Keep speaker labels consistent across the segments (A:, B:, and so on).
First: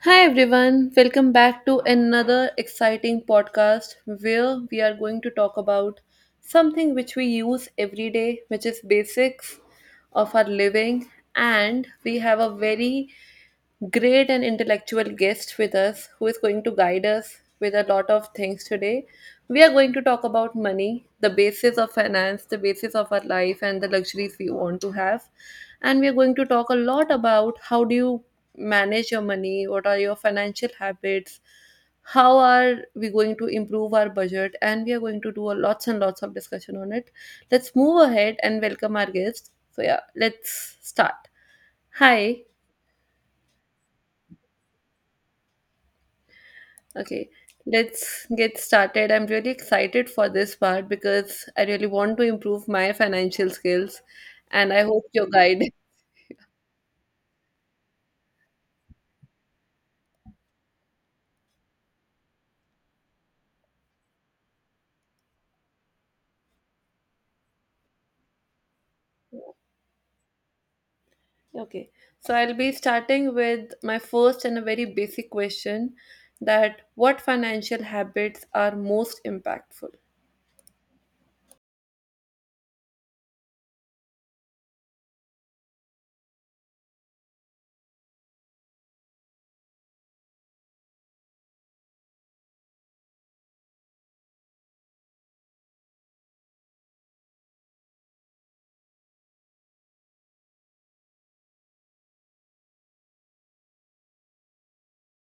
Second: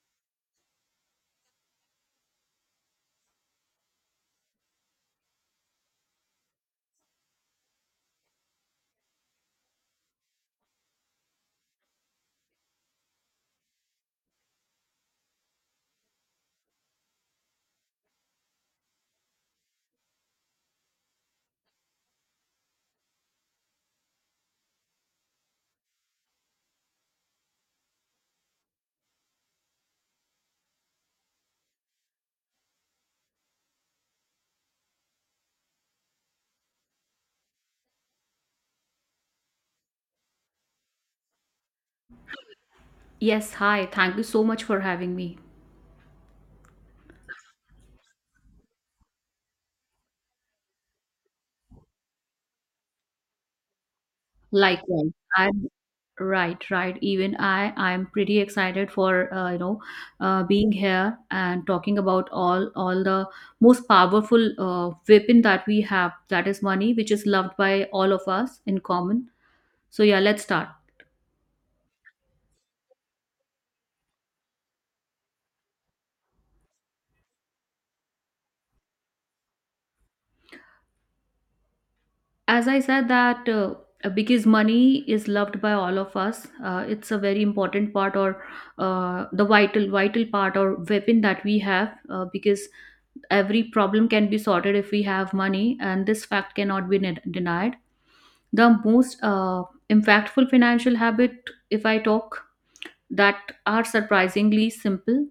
A: Hi everyone, welcome back to another exciting podcast where we are going to talk about something which we use every day, which is basics of our living, and we have a very great and intellectual guest with us who is going to guide us with a lot of things today. We are going to talk about money, the basis of finance, the basis of our life, and the luxuries we want to have. And we are going to talk a lot about how do you manage your money, what are your financial habits, how are we going to improve our budget, and we are going to do a lots and lots of discussion on it. Let's move ahead and welcome our guest. So yeah, let's start. Hi.
B: Yes, hi. Thank you so much for having me.
A: Okay, let's get started. I'm really excited for this part because I really want to improve my financial skills and I hope
B: Likewise.
A: your guide.
B: I'm right, right. Even I'm pretty excited for being here and talking about all the most powerful weapon that we have, that is money, which is loved by all of us in common. So yeah, let's start.
A: Okay, so I'll be starting with my first and a very basic question that what financial habits are most impactful?
B: As I said that because money is loved by all of us, it's a very important part or the vital part or weapon that we have, because every problem can be sorted if we have money, and this fact cannot be denied. The most impactful financial habit, if I talk, that are surprisingly simple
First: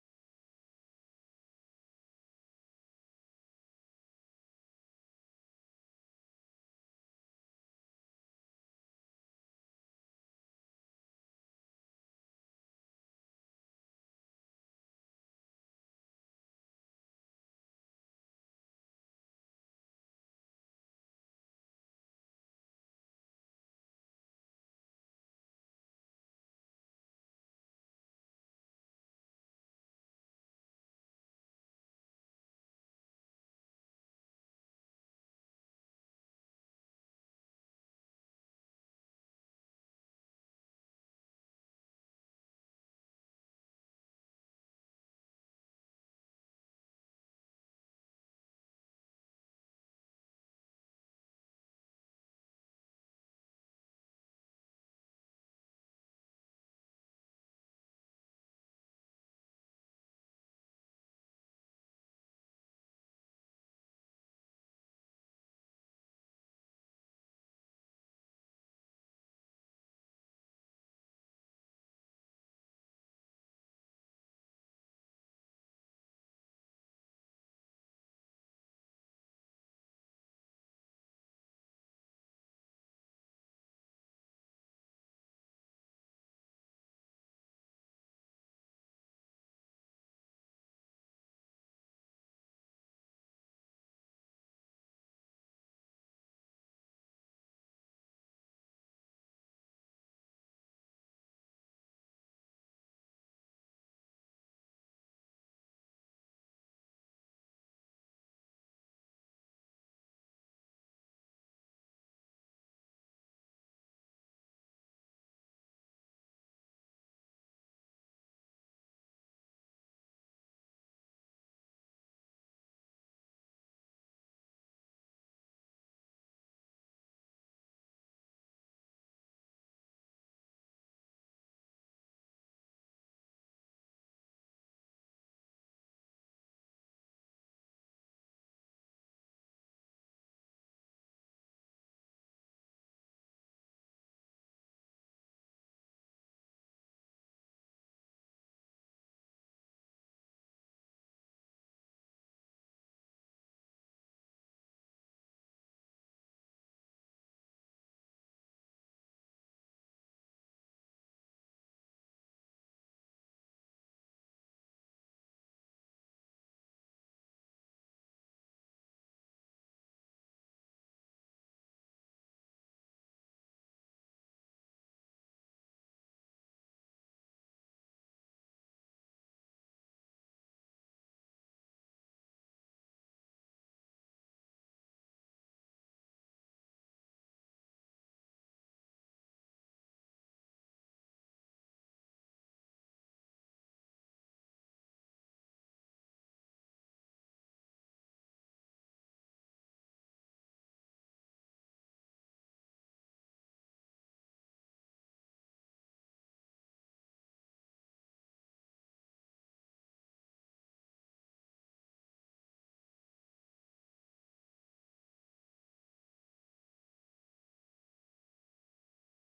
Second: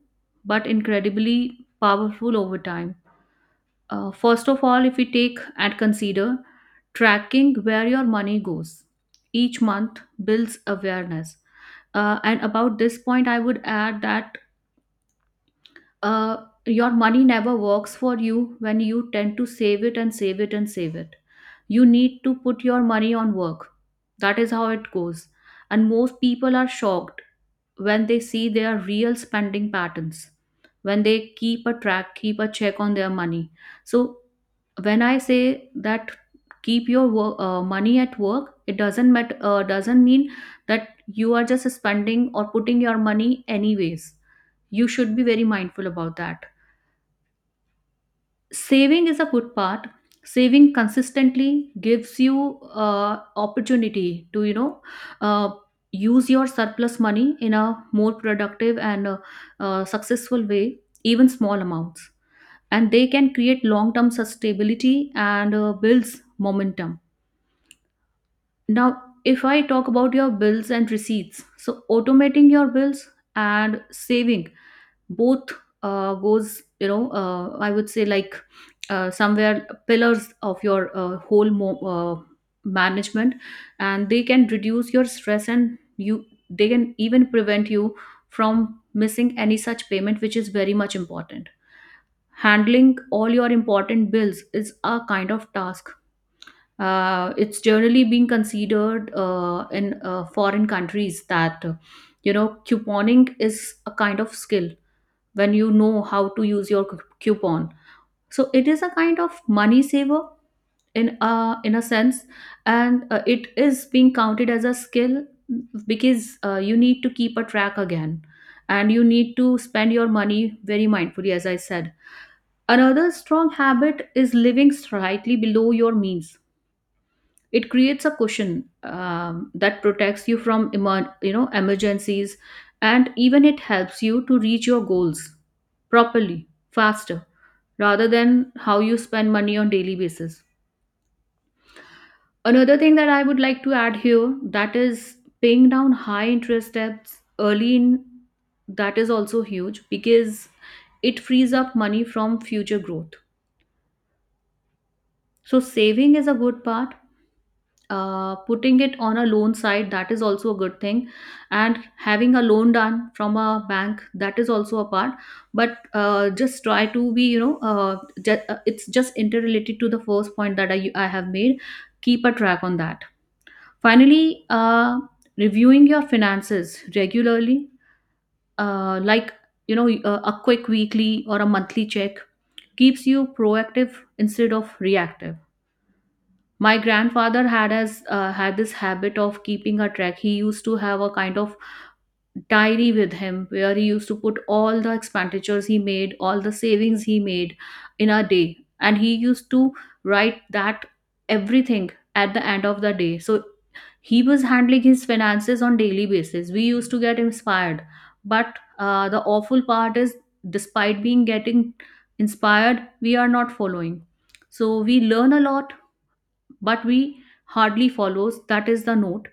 B: but incredibly powerful over time. First of all, if we take and consider tracking where your money goes each month, builds awareness. And about this point, I would add that your money never works for you when you tend to save it and save it and save it. You need to put your money on work. That is how it goes. And most people are shocked when they see their real spending patterns, when they keep a track, keep a check on their money. So when I say that keep your work, money at work, it doesn't mean that you are just spending or putting your money anyways. You should be very mindful about that. Saving is a good part. Saving consistently gives you opportunity to uh, use your surplus money in a more productive and successful way. Even small amounts, and they can create long term sustainability and builds momentum. Now, if I talk about your bills and receipts, so automating your bills and saving both goes, I would say like somewhere pillars of your whole management, and they can reduce your stress and you, they can even prevent you from missing any such payment, which is very much important. Handling all your important bills is a kind of task. It's generally being considered in foreign countries that you know, couponing is a kind of skill when you know how to use your coupon. So it is a kind of money saver in a sense, and it is being counted as a skill because you need to keep a track again, and you need to spend your money very mindfully, as I said. Another strong habit is living slightly below your means. It creates a cushion that protects you from emergencies, and even it helps you to reach your goals properly, faster, rather than how you spend money on daily basis. Another thing that I would like to add here, that is paying down high interest debts early in, that is also huge because it frees up money from future growth. So saving is a good part. Putting it on a loan side, that is also a good thing, and having a loan done from a bank, that is also a part. But just try to be it's just interrelated to the first point that I have made. Keep a track on that. Finally, reviewing your finances regularly, like, you know, a quick weekly or a monthly check, keeps you proactive instead of reactive. My grandfather had, as had this habit of keeping a track. He used to have a kind of diary with him where he used to put all the expenditures he made, all the savings he made in a day, and he used to write that everything at the end of the day. So he was handling his finances on daily basis. We used to get inspired, but the awful part is, despite being getting inspired, we are not following. So we learn a lot, but we hardly follows. That is the note.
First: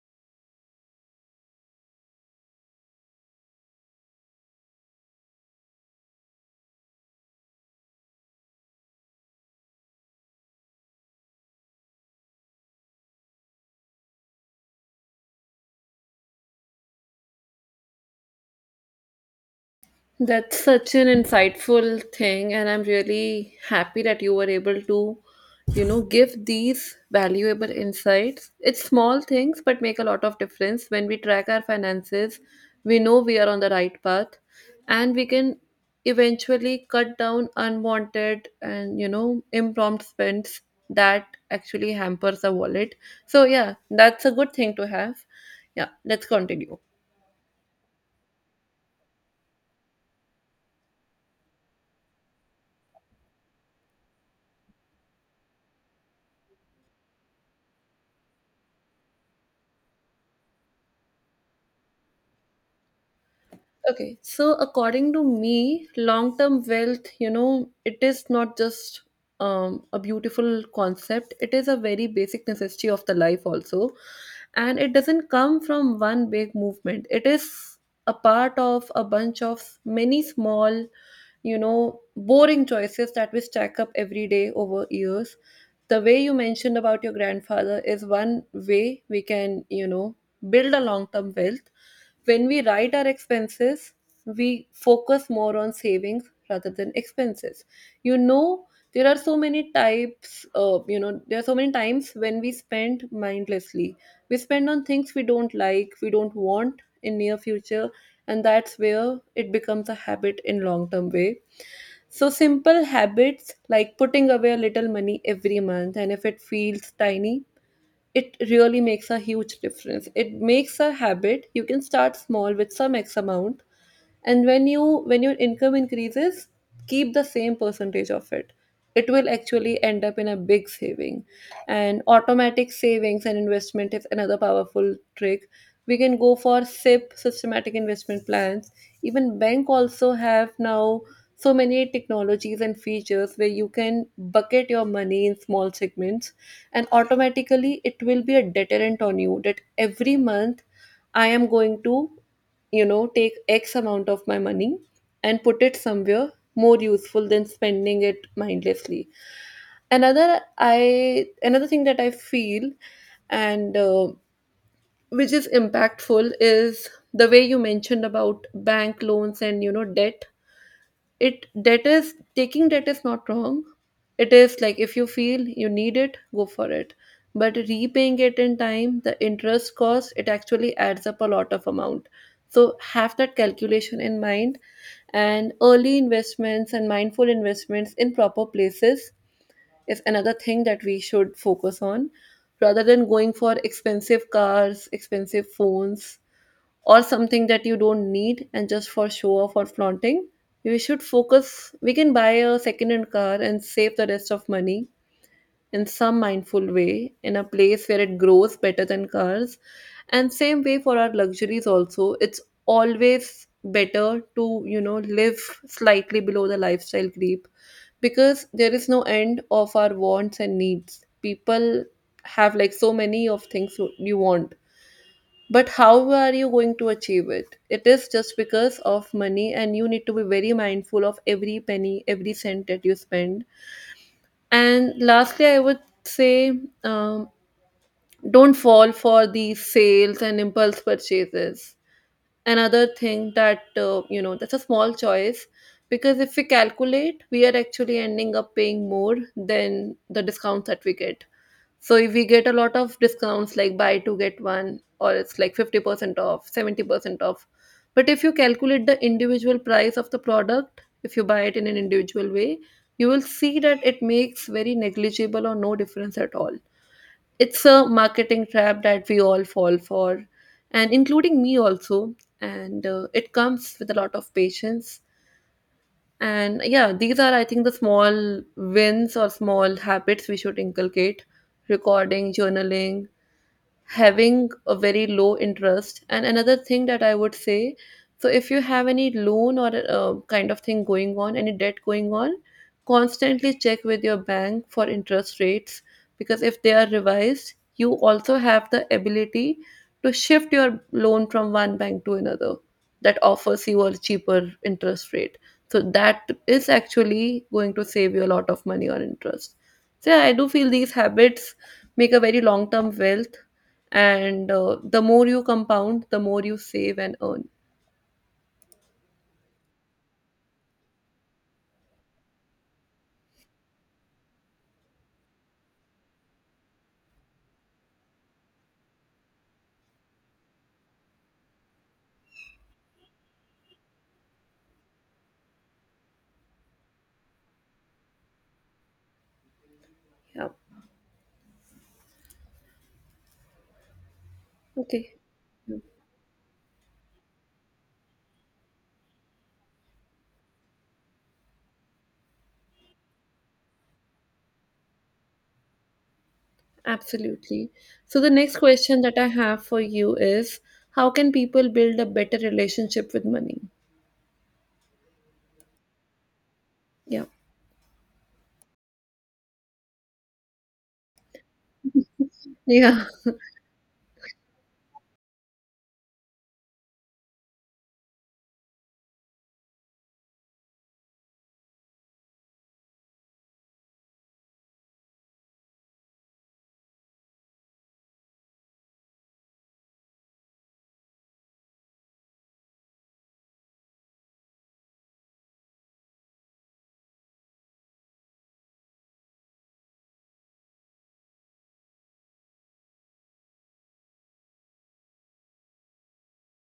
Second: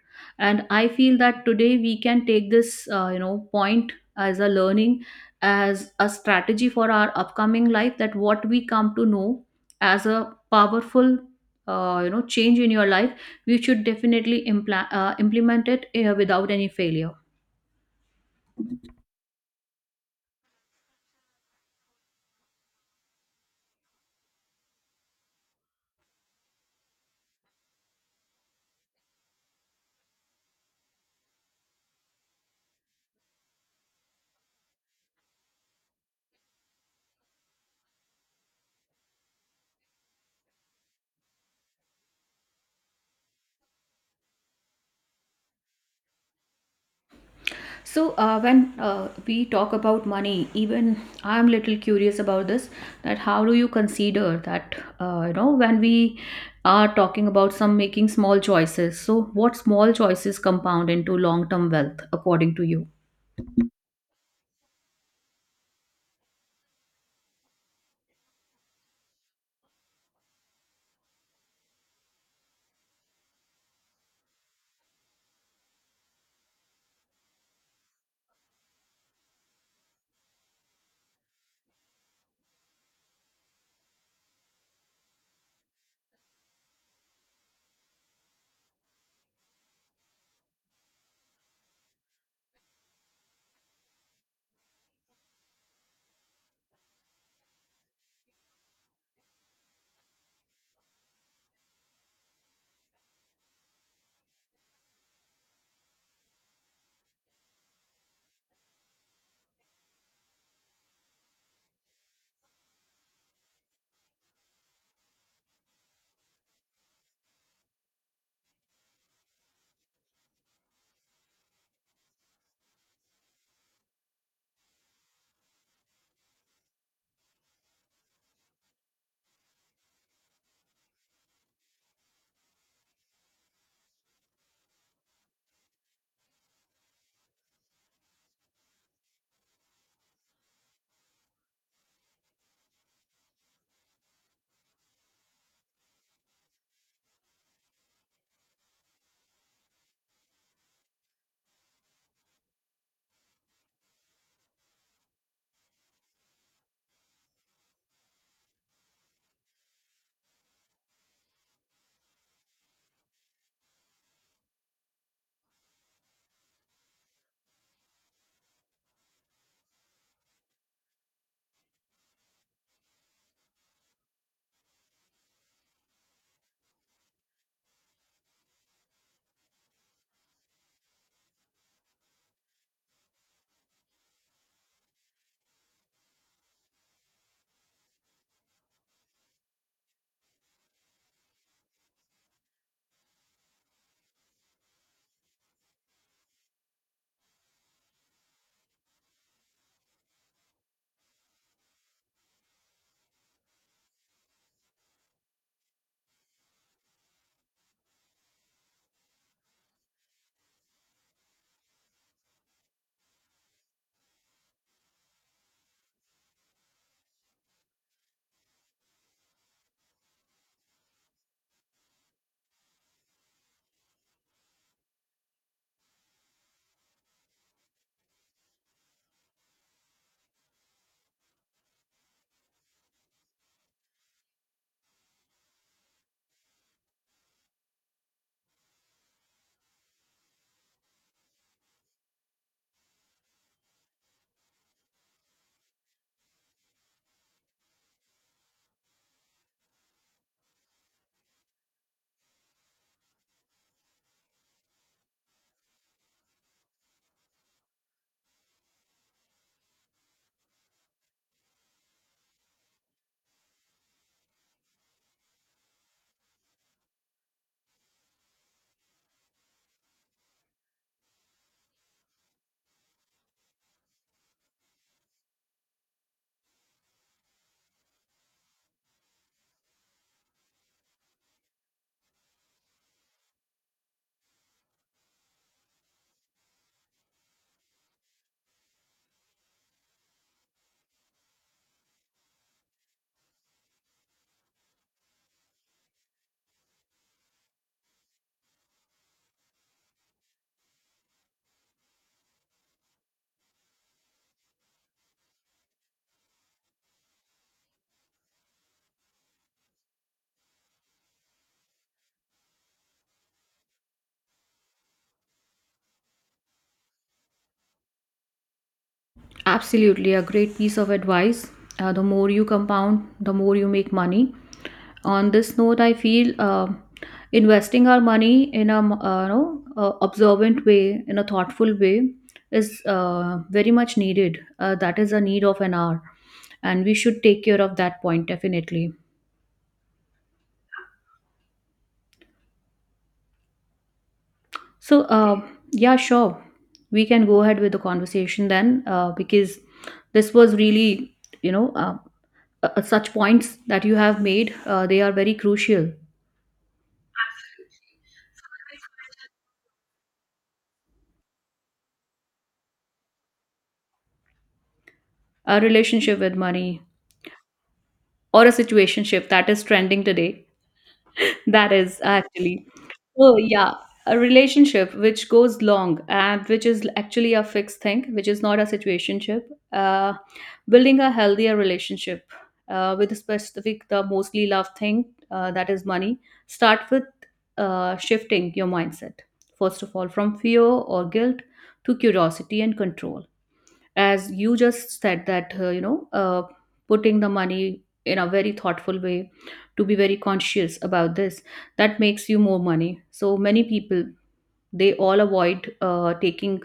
B: And I feel that today we can take this point as a learning, as a strategy for our upcoming life, that what we come to know as a powerful change in your life, you should definitely implement it without any failure.
A: That's such an insightful thing, and I'm really happy that you were able to, you know, give these valuable insights. It's small things, but make a lot of difference. When we track our finances, we know we are on the right path, and we can eventually cut down unwanted and, you know, impromptu spends that actually hampers our wallet. So, yeah, that's a good thing to have. Yeah, let's continue.
B: So when we talk about money, even I'm little curious about this, that how do you consider that, you know, when we are talking about some making small choices, so what small choices compound into long term wealth, according to you?
A: Okay, so according to me, long term wealth, you know, it is not just a beautiful concept, it is a very basic necessity of the life, also. And it doesn't come from one big movement, it is a part of a bunch of many small, you know, boring choices that we stack up every day over years. The way you mentioned about your grandfather is one way we can, you know, build a long term wealth when we write our expenses, we focus more on savings rather than expenses. You know, there are so many types, you know, there are so many times when we spend mindlessly. We spend on things we don't like, we don't want in near future, and that's where it becomes a habit in long term way. So simple habits like putting away a little money every month, and if it feels tiny, it really makes a huge difference. It makes a habit. You can start small with some X amount, and when your income increases, keep the same percentage of it. It will actually end up in a big saving. And automatic savings and investment is another powerful trick. We can go for SIP systematic investment plans. Even bank also have now so many technologies and features where you can bucket your money in small segments, and automatically it will be a deterrent on you that every month I am going to, you know, take X amount of my money and put it somewhere more useful than spending it mindlessly. Another thing that I feel, and which is impactful is the way you mentioned about bank loans and, you know, debt. It, that is taking, that is not wrong. It is like if you feel you need it, go for it. But repaying it in time, the interest cost, it actually adds up a lot of amount. So have that calculation in mind, and early investments and mindful investments in proper places is another thing that we should focus on, rather than going for expensive cars, expensive phones, or something that you don't need and just for show off or flaunting. We should focus, we can buy a second hand car and save the rest of money in some mindful way in a place where it grows better than cars. And same way for our luxuries also, it's always better to, you know, live slightly below the lifestyle creep, because there is no end of our wants and needs. People have like so many of things you want, but how are you going to achieve it? It is just because of money, and you need to be very mindful of every penny, every cent that you spend. And lastly, I would say, um, don't fall for these sales and impulse purchases. Another thing that, you know, that's a small choice, because if we calculate, we are actually ending up paying more than the discounts that we get. So if we get a lot of discounts like buy two get one, or it's like 50% off, 70% off, but if you calculate the individual price of the product, if you buy it in an individual way, you will see that it makes very negligible or no difference at all. It's a marketing trap that we all fall for, and including me also. And it comes with a lot of patience. And yeah, these are I think the small wins or small habits we should inculcate: recording, journaling, having a very low interest. And another thing that I would say, so if you have any loan or kind of thing going on, any debt going on, constantly check with your bank for interest rates, because if they are revised, you also have the ability to shift your loan from one bank to another that offers you a cheaper interest rate. So that is actually going to save you a lot of money on interest. So yeah, I do feel these habits make a very long term wealth, and the more you compound, the more you save and earn.
B: Absolutely, a great piece of advice. The more you compound, the more you make money. On this note, I feel investing our money in a observant way, in a thoughtful way, is very much needed. That is a need of an hour, and we should take care of that point definitely.
A: Yeah.
B: So,
A: Okay.
B: yeah, sure. We can go ahead with the conversation then, because this was really, you know, uh, such points that you have made, they are very crucial.
A: Absolutely. So the next question that I have for you is, how can people build a better relationship with money?
B: A relationship with money
A: Yeah.
B: or a situationship that is trending today, that is actually.
A: Yeah.
B: Oh, yeah. A relationship which goes long and which is actually a fixed thing, which is not a situationship. Uh, Building a healthier relationship with a specific, the mostly loved thing, that is money. Start with shifting your mindset, first of all, from fear or guilt to curiosity and control. As you just said that, putting the money in a very thoughtful way, to be very conscious about this, that makes you more money. So many people, they all avoid taking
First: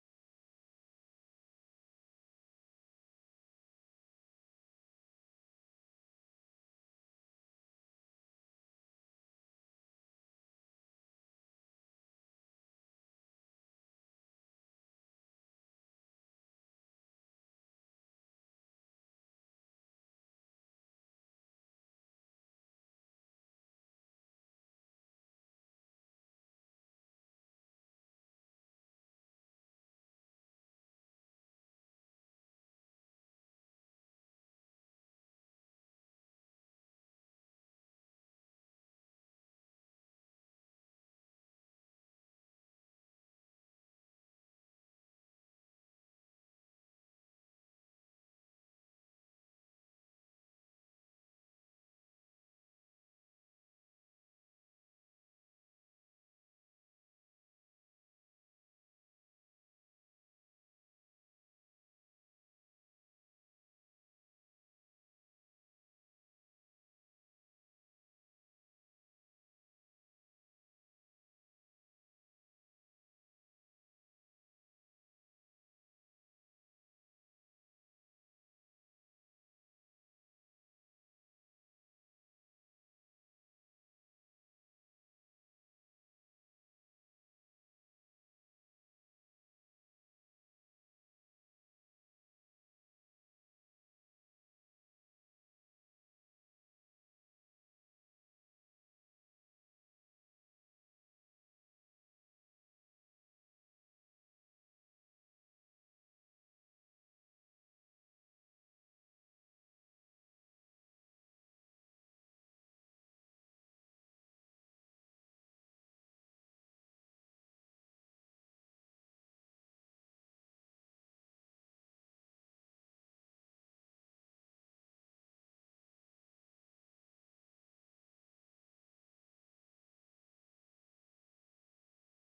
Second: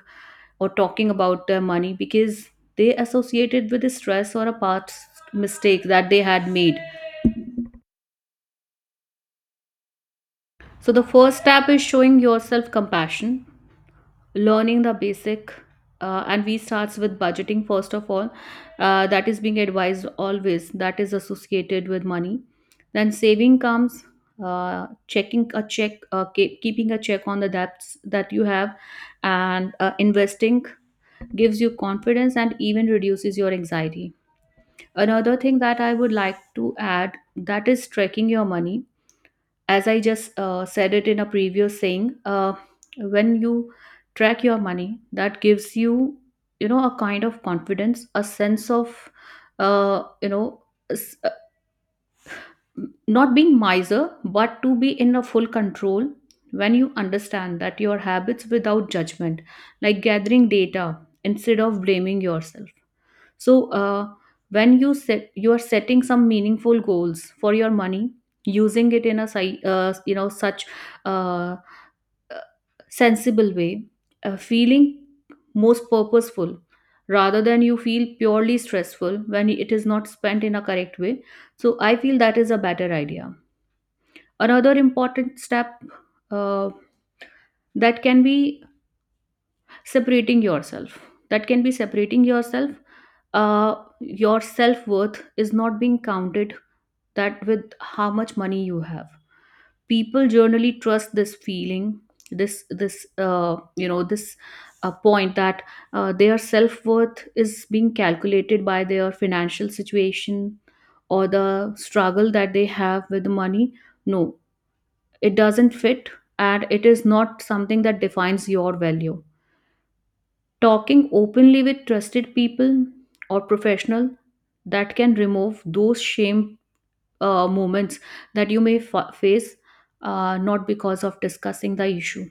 B: or talking about their money because they associate it with the stress or a past mistake that they had made. So the first step is showing yourself compassion, learning the basic, and we starts with budgeting first of all, that is being advised always, that is associated with money. Then saving comes, checking a check ke- keeping a check on the debts that you have, and investing gives you confidence and even reduces your anxiety. Another thing that I would like to add, that is tracking your money, as I just said it in a previous saying, when you track your money, that gives you, you know, a kind of confidence, a sense of, uh, you know, s- uh, not being miser, but to be in a full control. When you understand that your habits without judgment, like gathering data instead of blaming yourself. So when you are setting some meaningful goals for your money, using it in a such uh, uh, sensible way, feeling most purposeful rather than you feel purely stressful when it is not spent in a correct way. So I feel that is a better idea. Another important step, uh, that can be separating yourself, that can be separating yourself uh, your self-worth is not being counted that with how much money you have. People generally trust this feeling, this point that their self-worth is being calculated by their financial situation or the struggle that they have with money. No, it doesn't fit, and it is not something that defines your value. Talking openly with trusted people or professional, that can remove those shame moments that you may face, not because of discussing the issue.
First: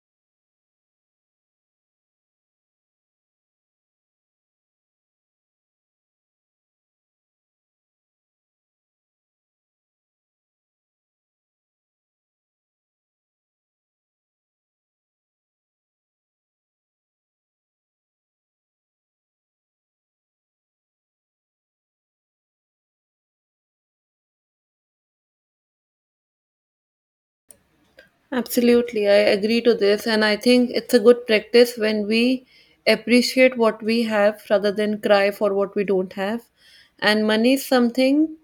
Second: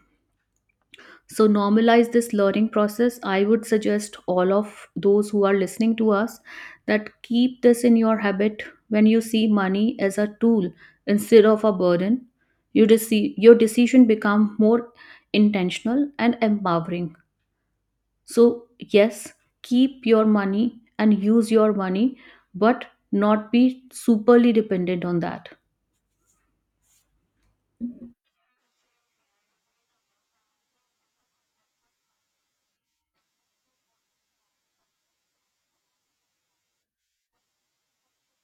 B: So normalize this learning process. I would suggest all of those who are listening to us, that keep this in your habit, when you see money as a tool instead of a burden. Your decision become more intentional and empowering. So, yes, keep your money and use your money, but not be superly dependent on that.
A: Absolutely, I agree to this, and I think it's a good practice when we appreciate what we have rather than cry for what we don't have. And money is something,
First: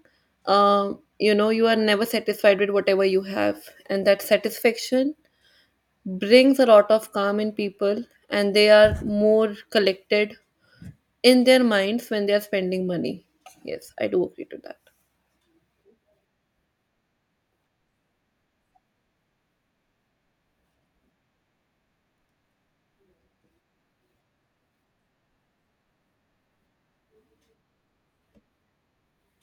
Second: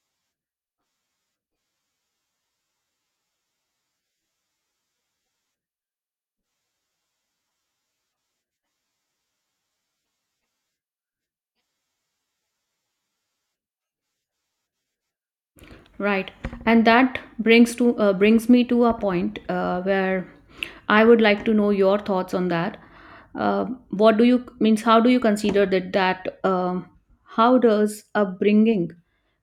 A: you know, you are never satisfied with whatever you have, and that satisfaction brings a lot of calm in people, and they are more collected in their minds when they are spending money. Yes, I do agree to that.
B: Right. And that brings to, brings me to a point where I would like to know your thoughts on that. Uh, what do you means? How do you consider that that how does upbringing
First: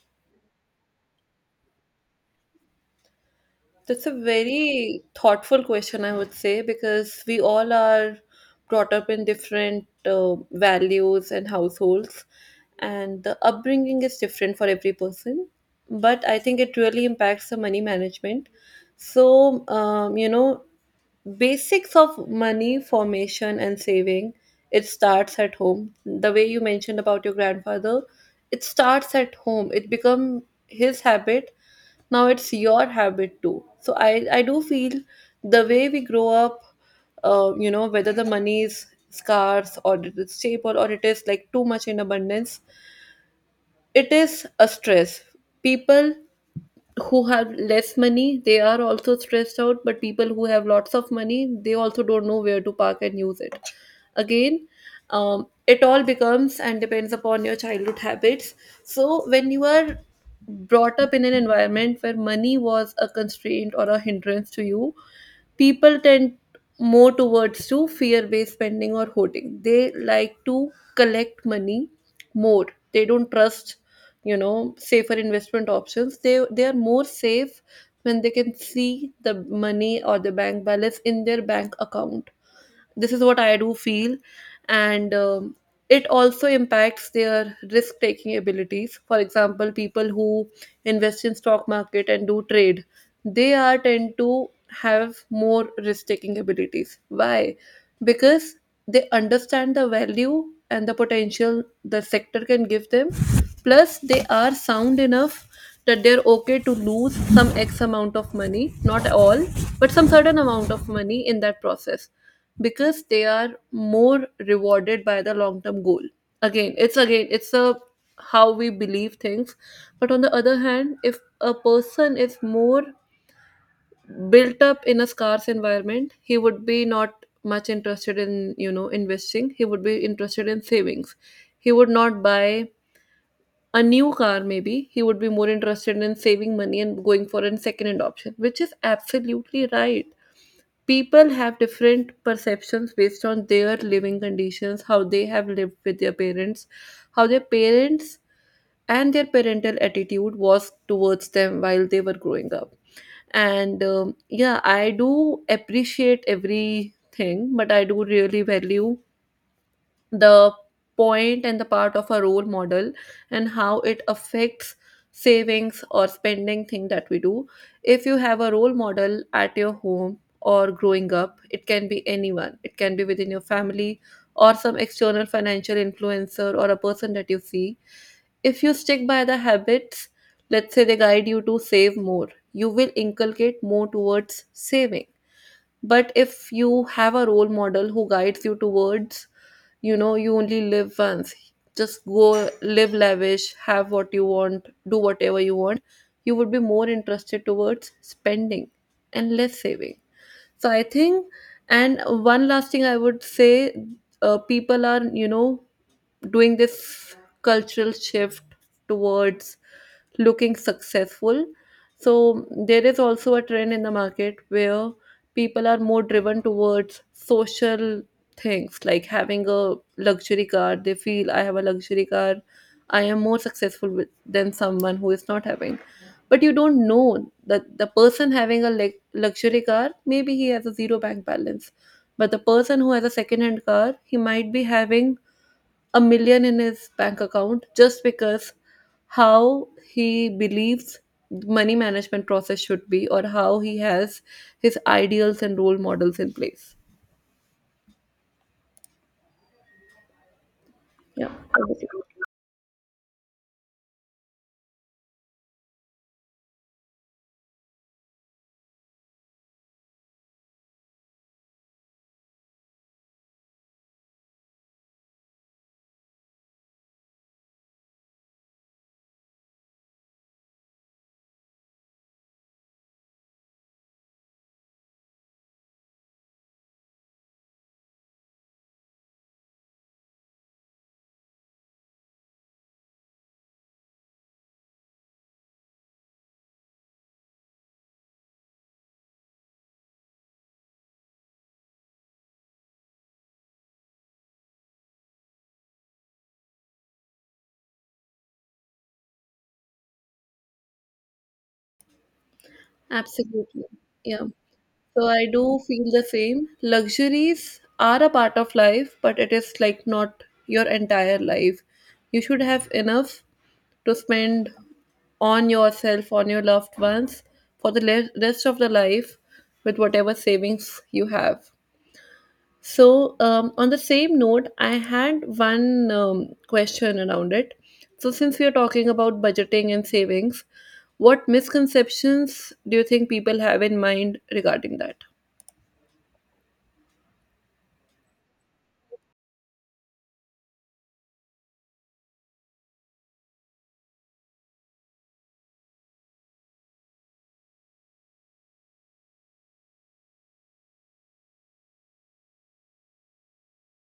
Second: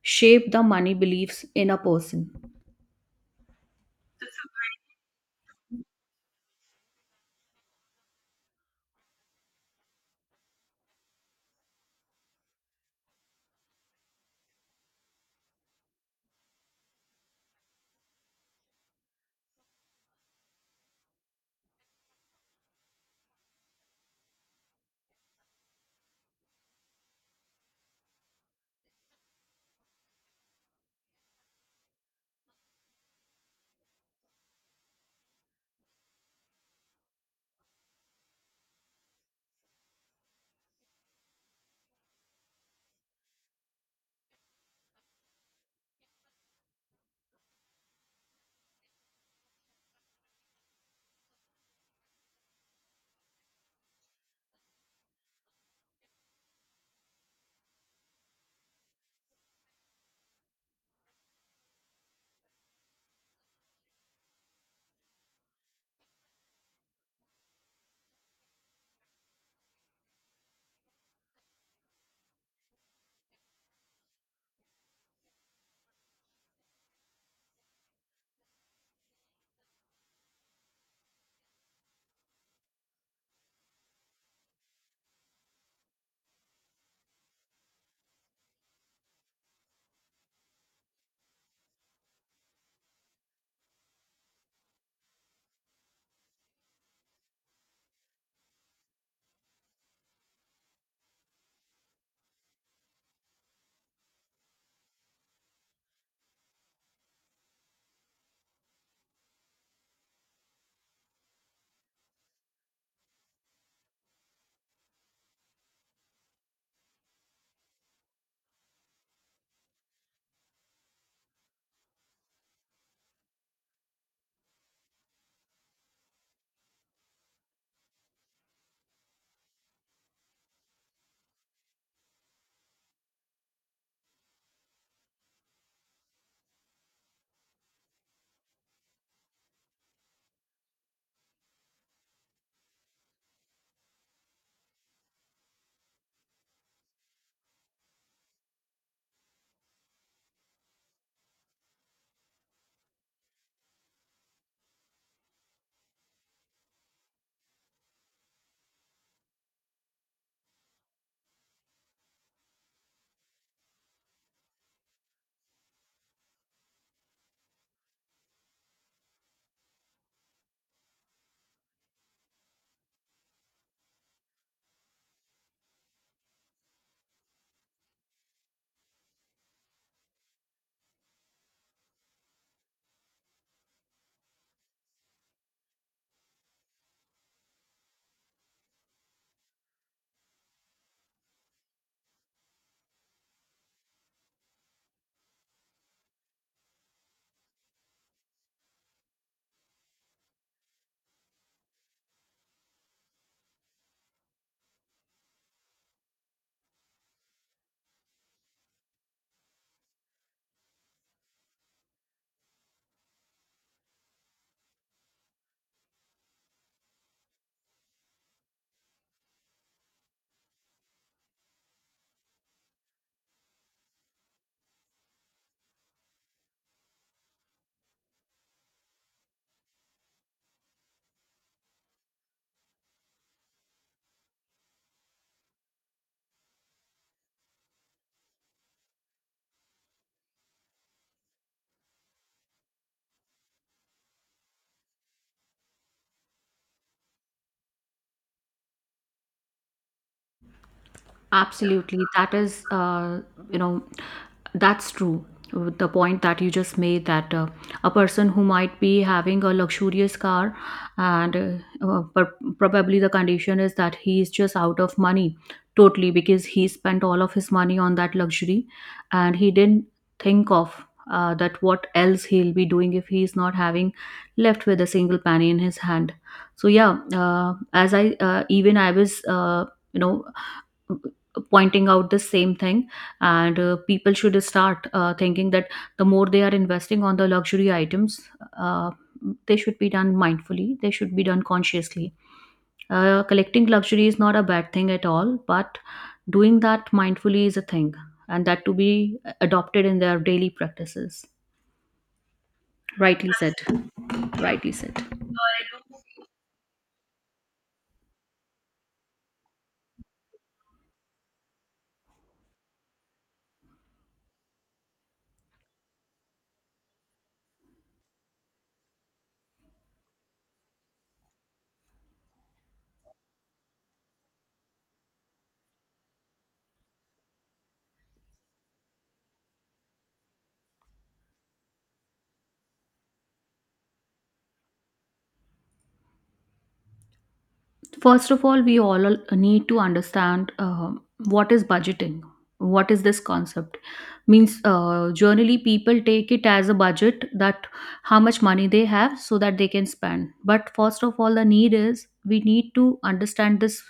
B: shape the money beliefs in a person?
A: That's a very thoughtful question, I would say, because we all are brought up in different values and households, and the upbringing is different for every person. But I think it really impacts the money management. So, you know, basics of money formation and saving, it starts at home. The way you mentioned about your grandfather, it starts at home, it become his habit, now it's your habit too. So I do feel the way we grow up, you know, whether the money is scarce or it is stable or it is like too much in abundance, it is a stress. People who have less money, they are also stressed out, but people who have lots of money, they also don't know where to park and use it. Again, it all becomes and depends upon your childhood habits. So when you are brought up in an environment where money was a constraint or a hindrance to you, people tend more towards to fear-based spending or hoarding. They like to collect money more. They don't trust, you know, safer investment options. They are more safe when they can see the money or the bank balance in their bank account. This is what I do feel, and it also impacts their risk taking abilities. For example, people who invest in stock market and do trade, they are tend to have more risk taking abilities. Why? Because they understand the value and the potential the sector can give them. Plus, they are sound enough that they're okay to lose some X amount of money, not all, but some certain amount of money in that process because they are more rewarded by the long term goal. Again it's again it's a how we believe things. But on the other hand, if a person is more built up in a scarce environment, he would be not much interested in investing. He would be interested in savings. He would not buy a new car. Maybe he would be more interested in saving money and going for a second hand option, which is absolutely right. People have different perceptions based on their living conditions, how they have lived with their parents, how their parents and their parental attitude was towards them while they were growing up. And um, yeah, I do appreciate everything, but I do really value the point and the part of a role model and how it affects savings or spending thing that we do. If you have a role model at your home or growing up, it can be anyone, it can be within your family or some external financial influencer or a person that you see. If you stick by the habits, let's say they guide you to save more, you will inculcate more towards saving. But if you have a role model who guides you towards, you know, you only live once, just go live lavish, have what you want, do whatever you want, you would be more interested towards spending and less saving. So I think, and one last thing I would say, people are, you know, doing this cultural shift towards looking successful. So there is also a trend in the market where people are more driven towards social things, like having a luxury car. They feel I have a luxury car, I am more successful with, than someone who is not having. But you don't know that the person having a luxury car, maybe he has a zero bank balance. But the person who has a second hand car, he might be having a million in his bank account, just because how he believes money management process should be, or how he has his ideals and role models in place. Yeah,
B: Absolutely.
A: absolutely.
B: That is, you know, that's true. The point that you just made, that a person who might be having a luxurious car and but probably the condition is that he is just out of money totally, because he spent all of his money on that luxury, and he didn't think of that what else he'll be doing if he's not having left with a single penny in his hand. So yeah, as I even I was you know pointing out the same thing, and people should start thinking that the more they are investing on the luxury items, uh, they should be done mindfully, they should be done consciously. Collecting luxury is not a bad thing at all, but doing that mindfully is a thing, and that to be adopted in their daily practices. Rightly said.
A: Absolutely. Yeah,
B: Rightly said.
A: so I do feel the same. Luxuries are a part of life, but it is like not your entire life. You should have enough to spend on yourself, on your loved ones, for the rest of the life with whatever savings you have. So, on the same note, I had one question around it. So, since we are talking about budgeting and savings, what misconceptions do you think people have in mind regarding that?
B: First of all, we need to understand what is budgeting. What is this concept? Means Generally people take it as a budget that how much money they have so that they can spend. But first of all, the need is we need to understand this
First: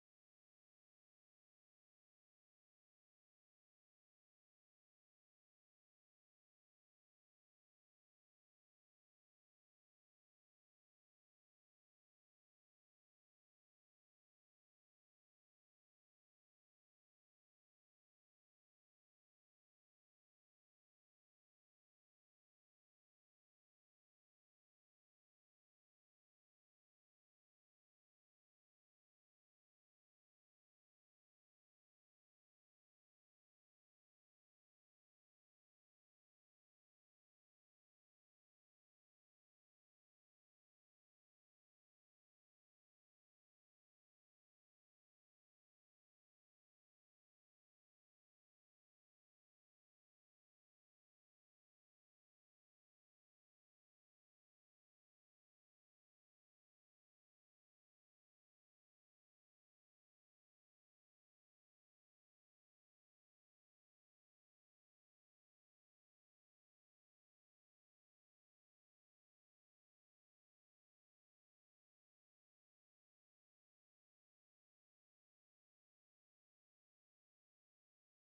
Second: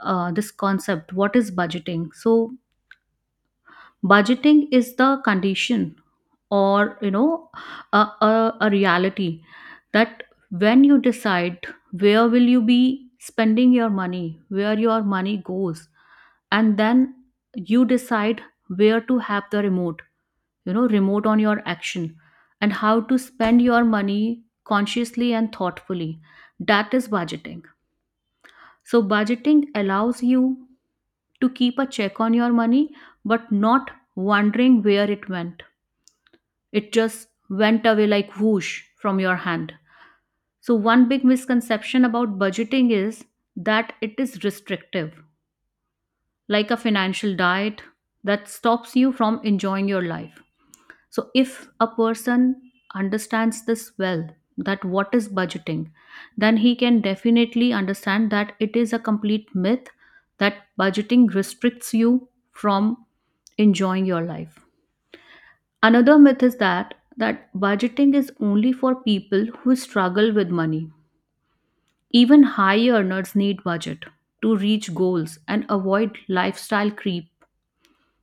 B: uh, this concept. What is budgeting? So budgeting is the condition, or you know, a reality that when you decide where will you be spending your money, where your money goes, and then you decide where to have the remote, you know, remote on your action, and how to spend your money consciously and thoughtfully. That is budgeting. So budgeting allows you to keep a check on your money, but not wondering where it went, it just went away like whoosh from your hand. So, one big misconception about budgeting is that it is restrictive, like a financial diet that stops you from enjoying your life. So, if a person understands this well, that what is budgeting, then he can definitely understand that it is a complete myth that budgeting restricts you from enjoying your life. Another myth is that budgeting is only for people who struggle with money. Even high earners need budget to reach goals and avoid lifestyle creep.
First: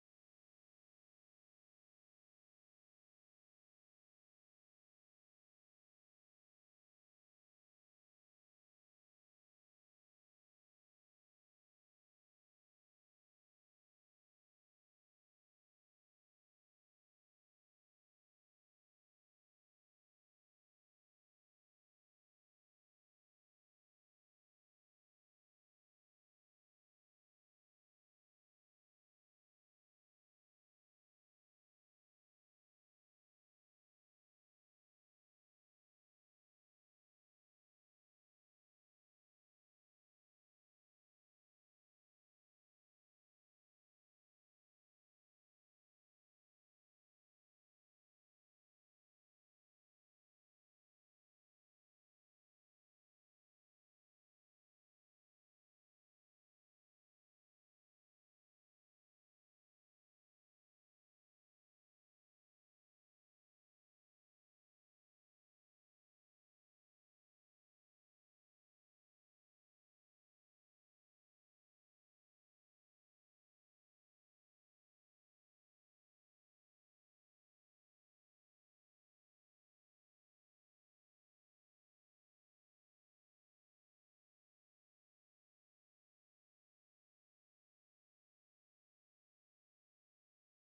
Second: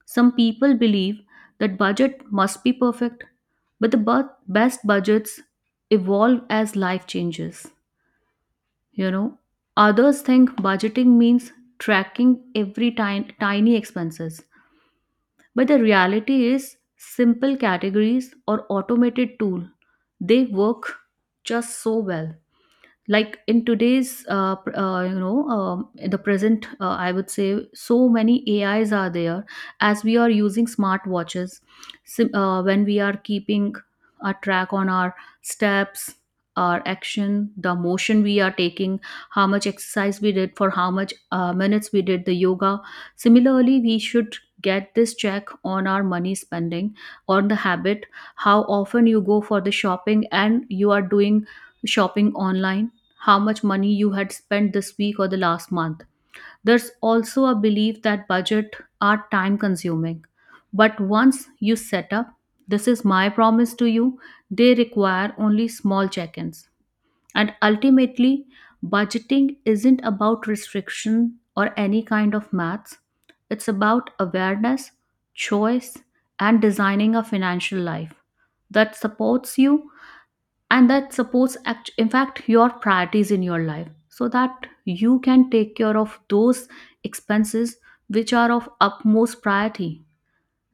B: Some people believe that budget must be perfect, but best budgets evolve as life changes. You know, others think budgeting means tracking tiny expenses, but the reality is simple categories or automated tool, they work just so well. Like in today's pr- you know in the present, I would say so many AIs are there, as we are using smartwatches. When we are keeping a track on our steps, our action, the motion we are taking, how much exercise we did, for how much minutes we did the yoga, similarly we should get this check on our money spending, on the habit, how often you go for the shopping, and you are doing shopping online, how much money you had spent this week or the last month. There's also a belief that budget are time consuming. But once you set up, this is my promise to you, they require only small check ins. And ultimately, budgeting isn't about restriction or any kind of maths, it's about awareness, choice, and designing a financial life that supports you, and that in fact your priorities in your life, so that you can take care of those expenses which are of utmost priority,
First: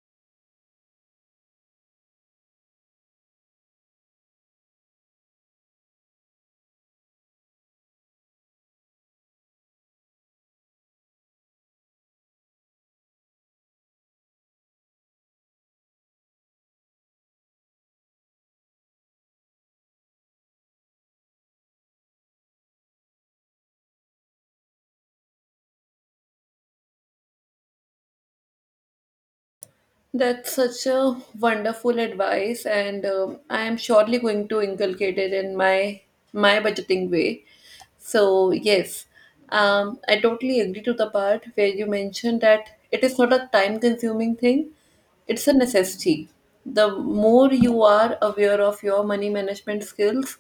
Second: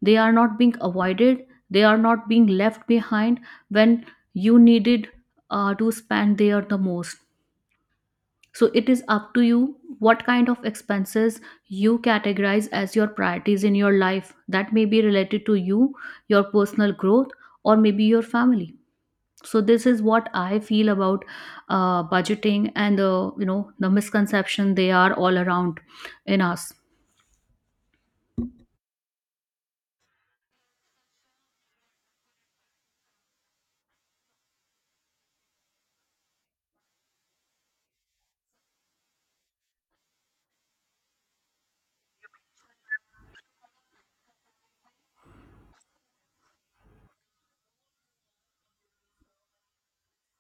B: they are not being avoided, they are not being left behind when you needed to spend there the most. So it is up to you what kind of expenses you categorize as your priorities in your life, that may be related to you, your personal growth, or maybe your family. So this is what I feel about budgeting and the, you know, the misconception they are all around in us.
A: That's such a wonderful advice, and I am surely going to inculcate it in my budgeting way. So yes, I totally agree to the part where you mentioned that it is not a time-consuming thing; it's a necessity. The more you are aware of your money management skills,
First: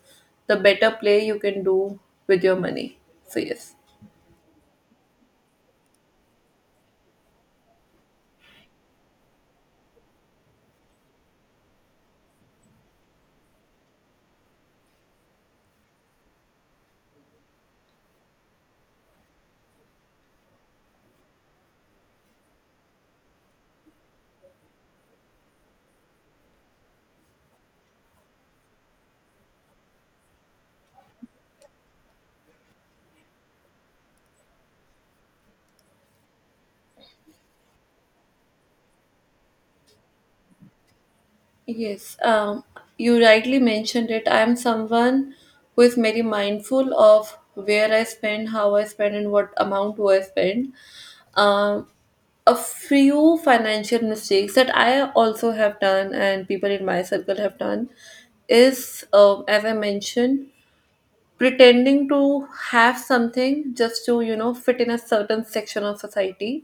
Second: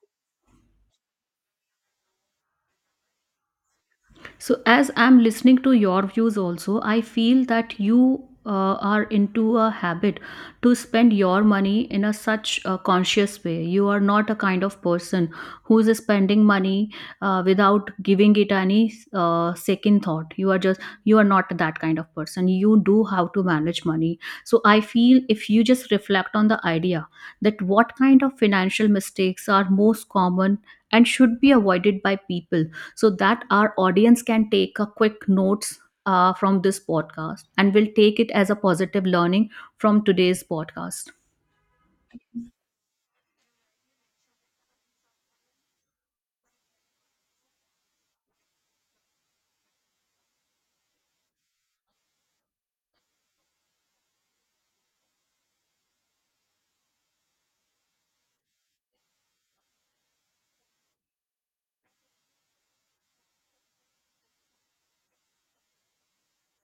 A: the better play you can do with your money. So yes.
B: So, as I'm listening to your views, also, I feel that you are into a habit to spend your money in a such a conscious way. You are not a kind of person who is spending money without giving it any second thought. You are just you are not that kind of person. You do how to manage money. So, I feel if you just reflect on the idea that what kind of financial mistakes are most common and should be avoided by people, so that our audience can take a quick notes from this podcast and will take it as a positive learning from today's podcast.
A: Yes, you rightly mentioned it. I am someone who is very mindful of where I spend, how I spend, and what amount do I spend. Um, a few financial mistakes that I also have done, and people in my circle have done, is, as I mentioned, pretending to have something just to, you know, fit in a certain section of society.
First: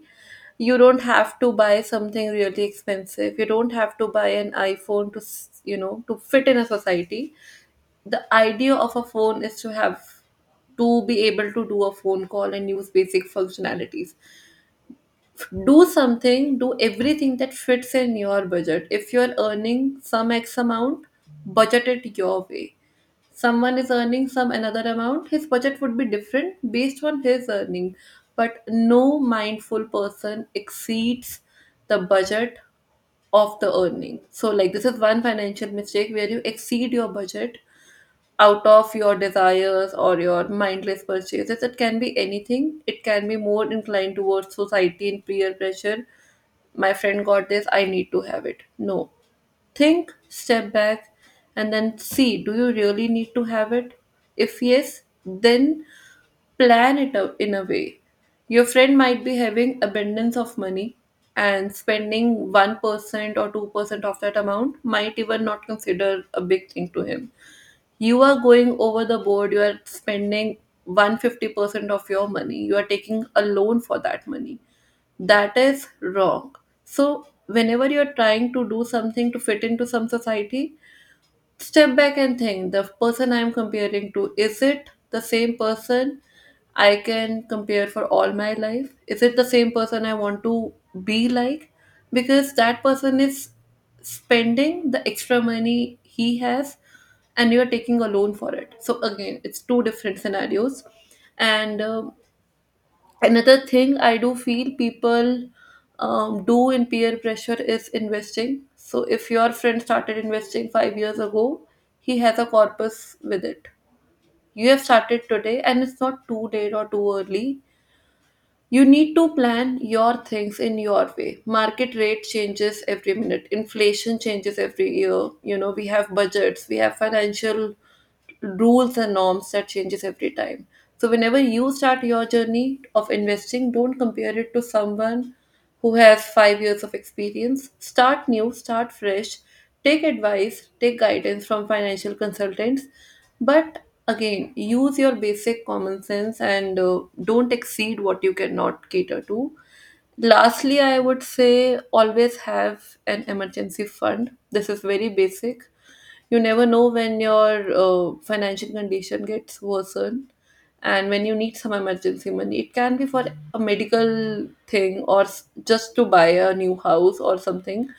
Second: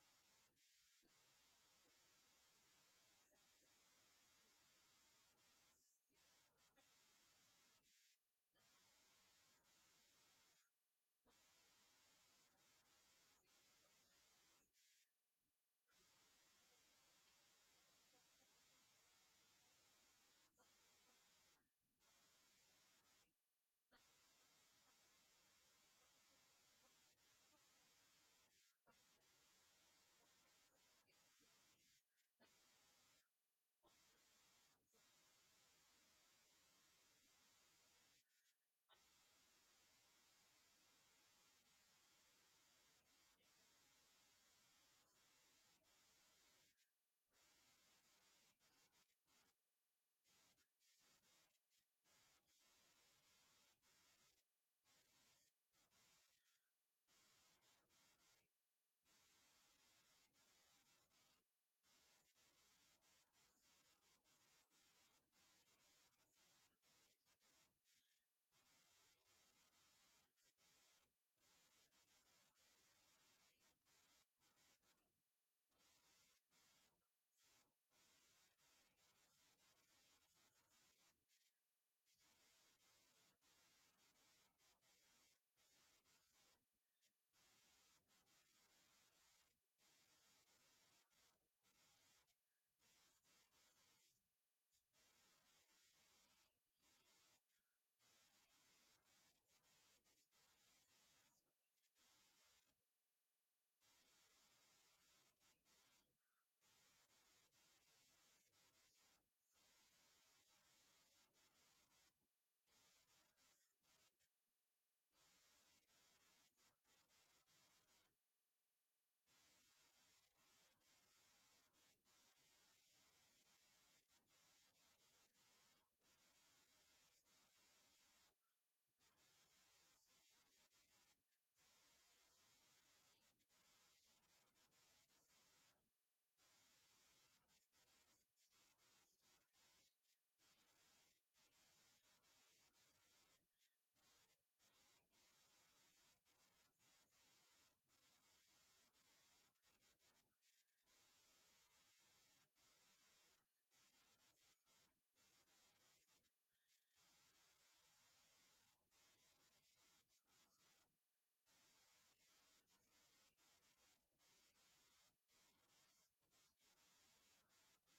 A: You don't have to buy something really expensive. You don't have to buy an iPhone to you know, to fit in a society. The idea of a phone is to have, to be able to do a phone call and use basic functionalities. Do something, do everything that fits in your budget. If you're earning some X amount, budget it your way. Someone is earning some another amount, his budget would be different based on his earning. But no mindful person exceeds the budget of the earning. So like this is one financial mistake where you exceed your budget out of your desires or your mindless purchases. It can be anything, it can be more inclined towards society and peer pressure. My friend got this, I need to have it. No. Think, step back, and then see, do you really need to have it? If yes, then plan it out in a way. Your friend might be having abundance of money, and spending 1% or 2% of that amount might even not consider a big thing to him. You are going over the board, you are spending 150% of your money, you are taking a loan for that money. That is wrong. So whenever you're trying to do something to fit into some society, step back and think, the person I'm comparing to, is it the same person I can compare for all my life? Is it the same person I want to be like? Because that person is spending the extra money he has, and you're taking a loan for it. So again, it's two different scenarios. And Another thing I do feel people do in peer pressure is investing. So if your friend started investing 5 years ago, he has a corpus with it. You have started today, and it's not too late or too early. You need to plan your things in your way. Market rate changes every minute. Inflation changes every year. You know, we have budgets, we have financial rules and norms that changes every time. So whenever you start your journey of investing, don't compare it to someone who has 5 years of experience. Start new, start fresh. Take advice, take guidance from financial consultants. But again, use your basic common sense, and don't exceed what you cannot cater to. Lastly, I would say, always have an emergency fund. This is very basic. You never know when your financial condition gets worsened, and when you need some emergency money. It can be for a medical thing, or just to buy a new house or something.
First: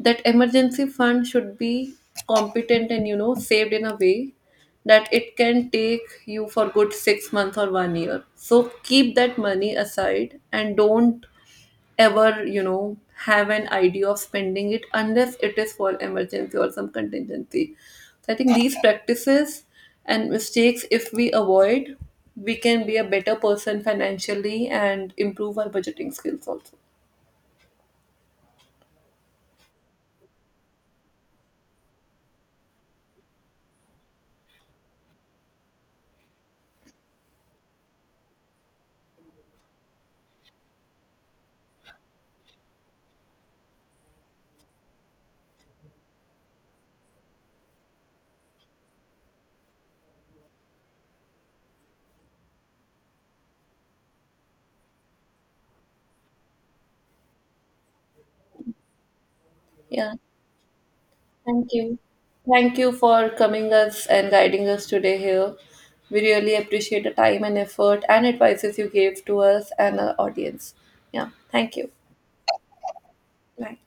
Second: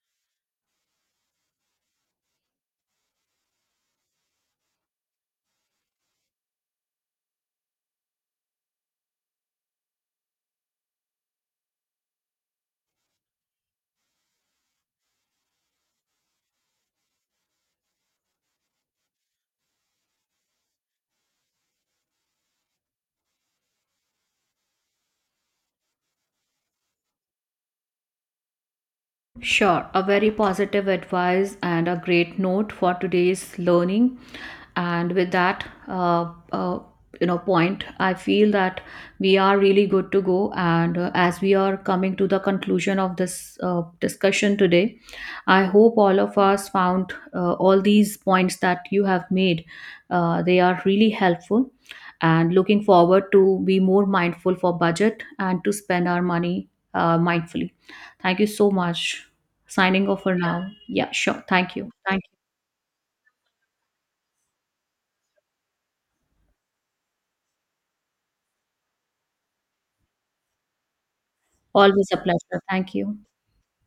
A: That emergency fund should be competent and, you know, saved in a way that it can take you for good 6 months or 1 year. So keep that money aside and don't ever, you know, have an idea of spending it unless it is for emergency or some contingency. So I think these practices and mistakes, if we avoid, we can be a better person financially and improve our budgeting skills also.
B: Sure, a very positive advice and a great note for today's learning. And with that, point, I feel that we are really good to go. And as we are coming to the conclusion of this discussion today, I hope all of us found all these points that you have made. They are really helpful. And looking forward to be more mindful for budget and to spend our money mindfully. Thank you so much. Signing
A: Yeah,
B: off for now. Yeah, sure.
A: thank
B: Thank you.
A: you.
B: Thank you.
A: Thank you for coming us and guiding us today here. We really appreciate the time and effort and advices you gave to us and our audience. Yeah, thank you.
B: Always a pleasure. Thank you.
A: Bye.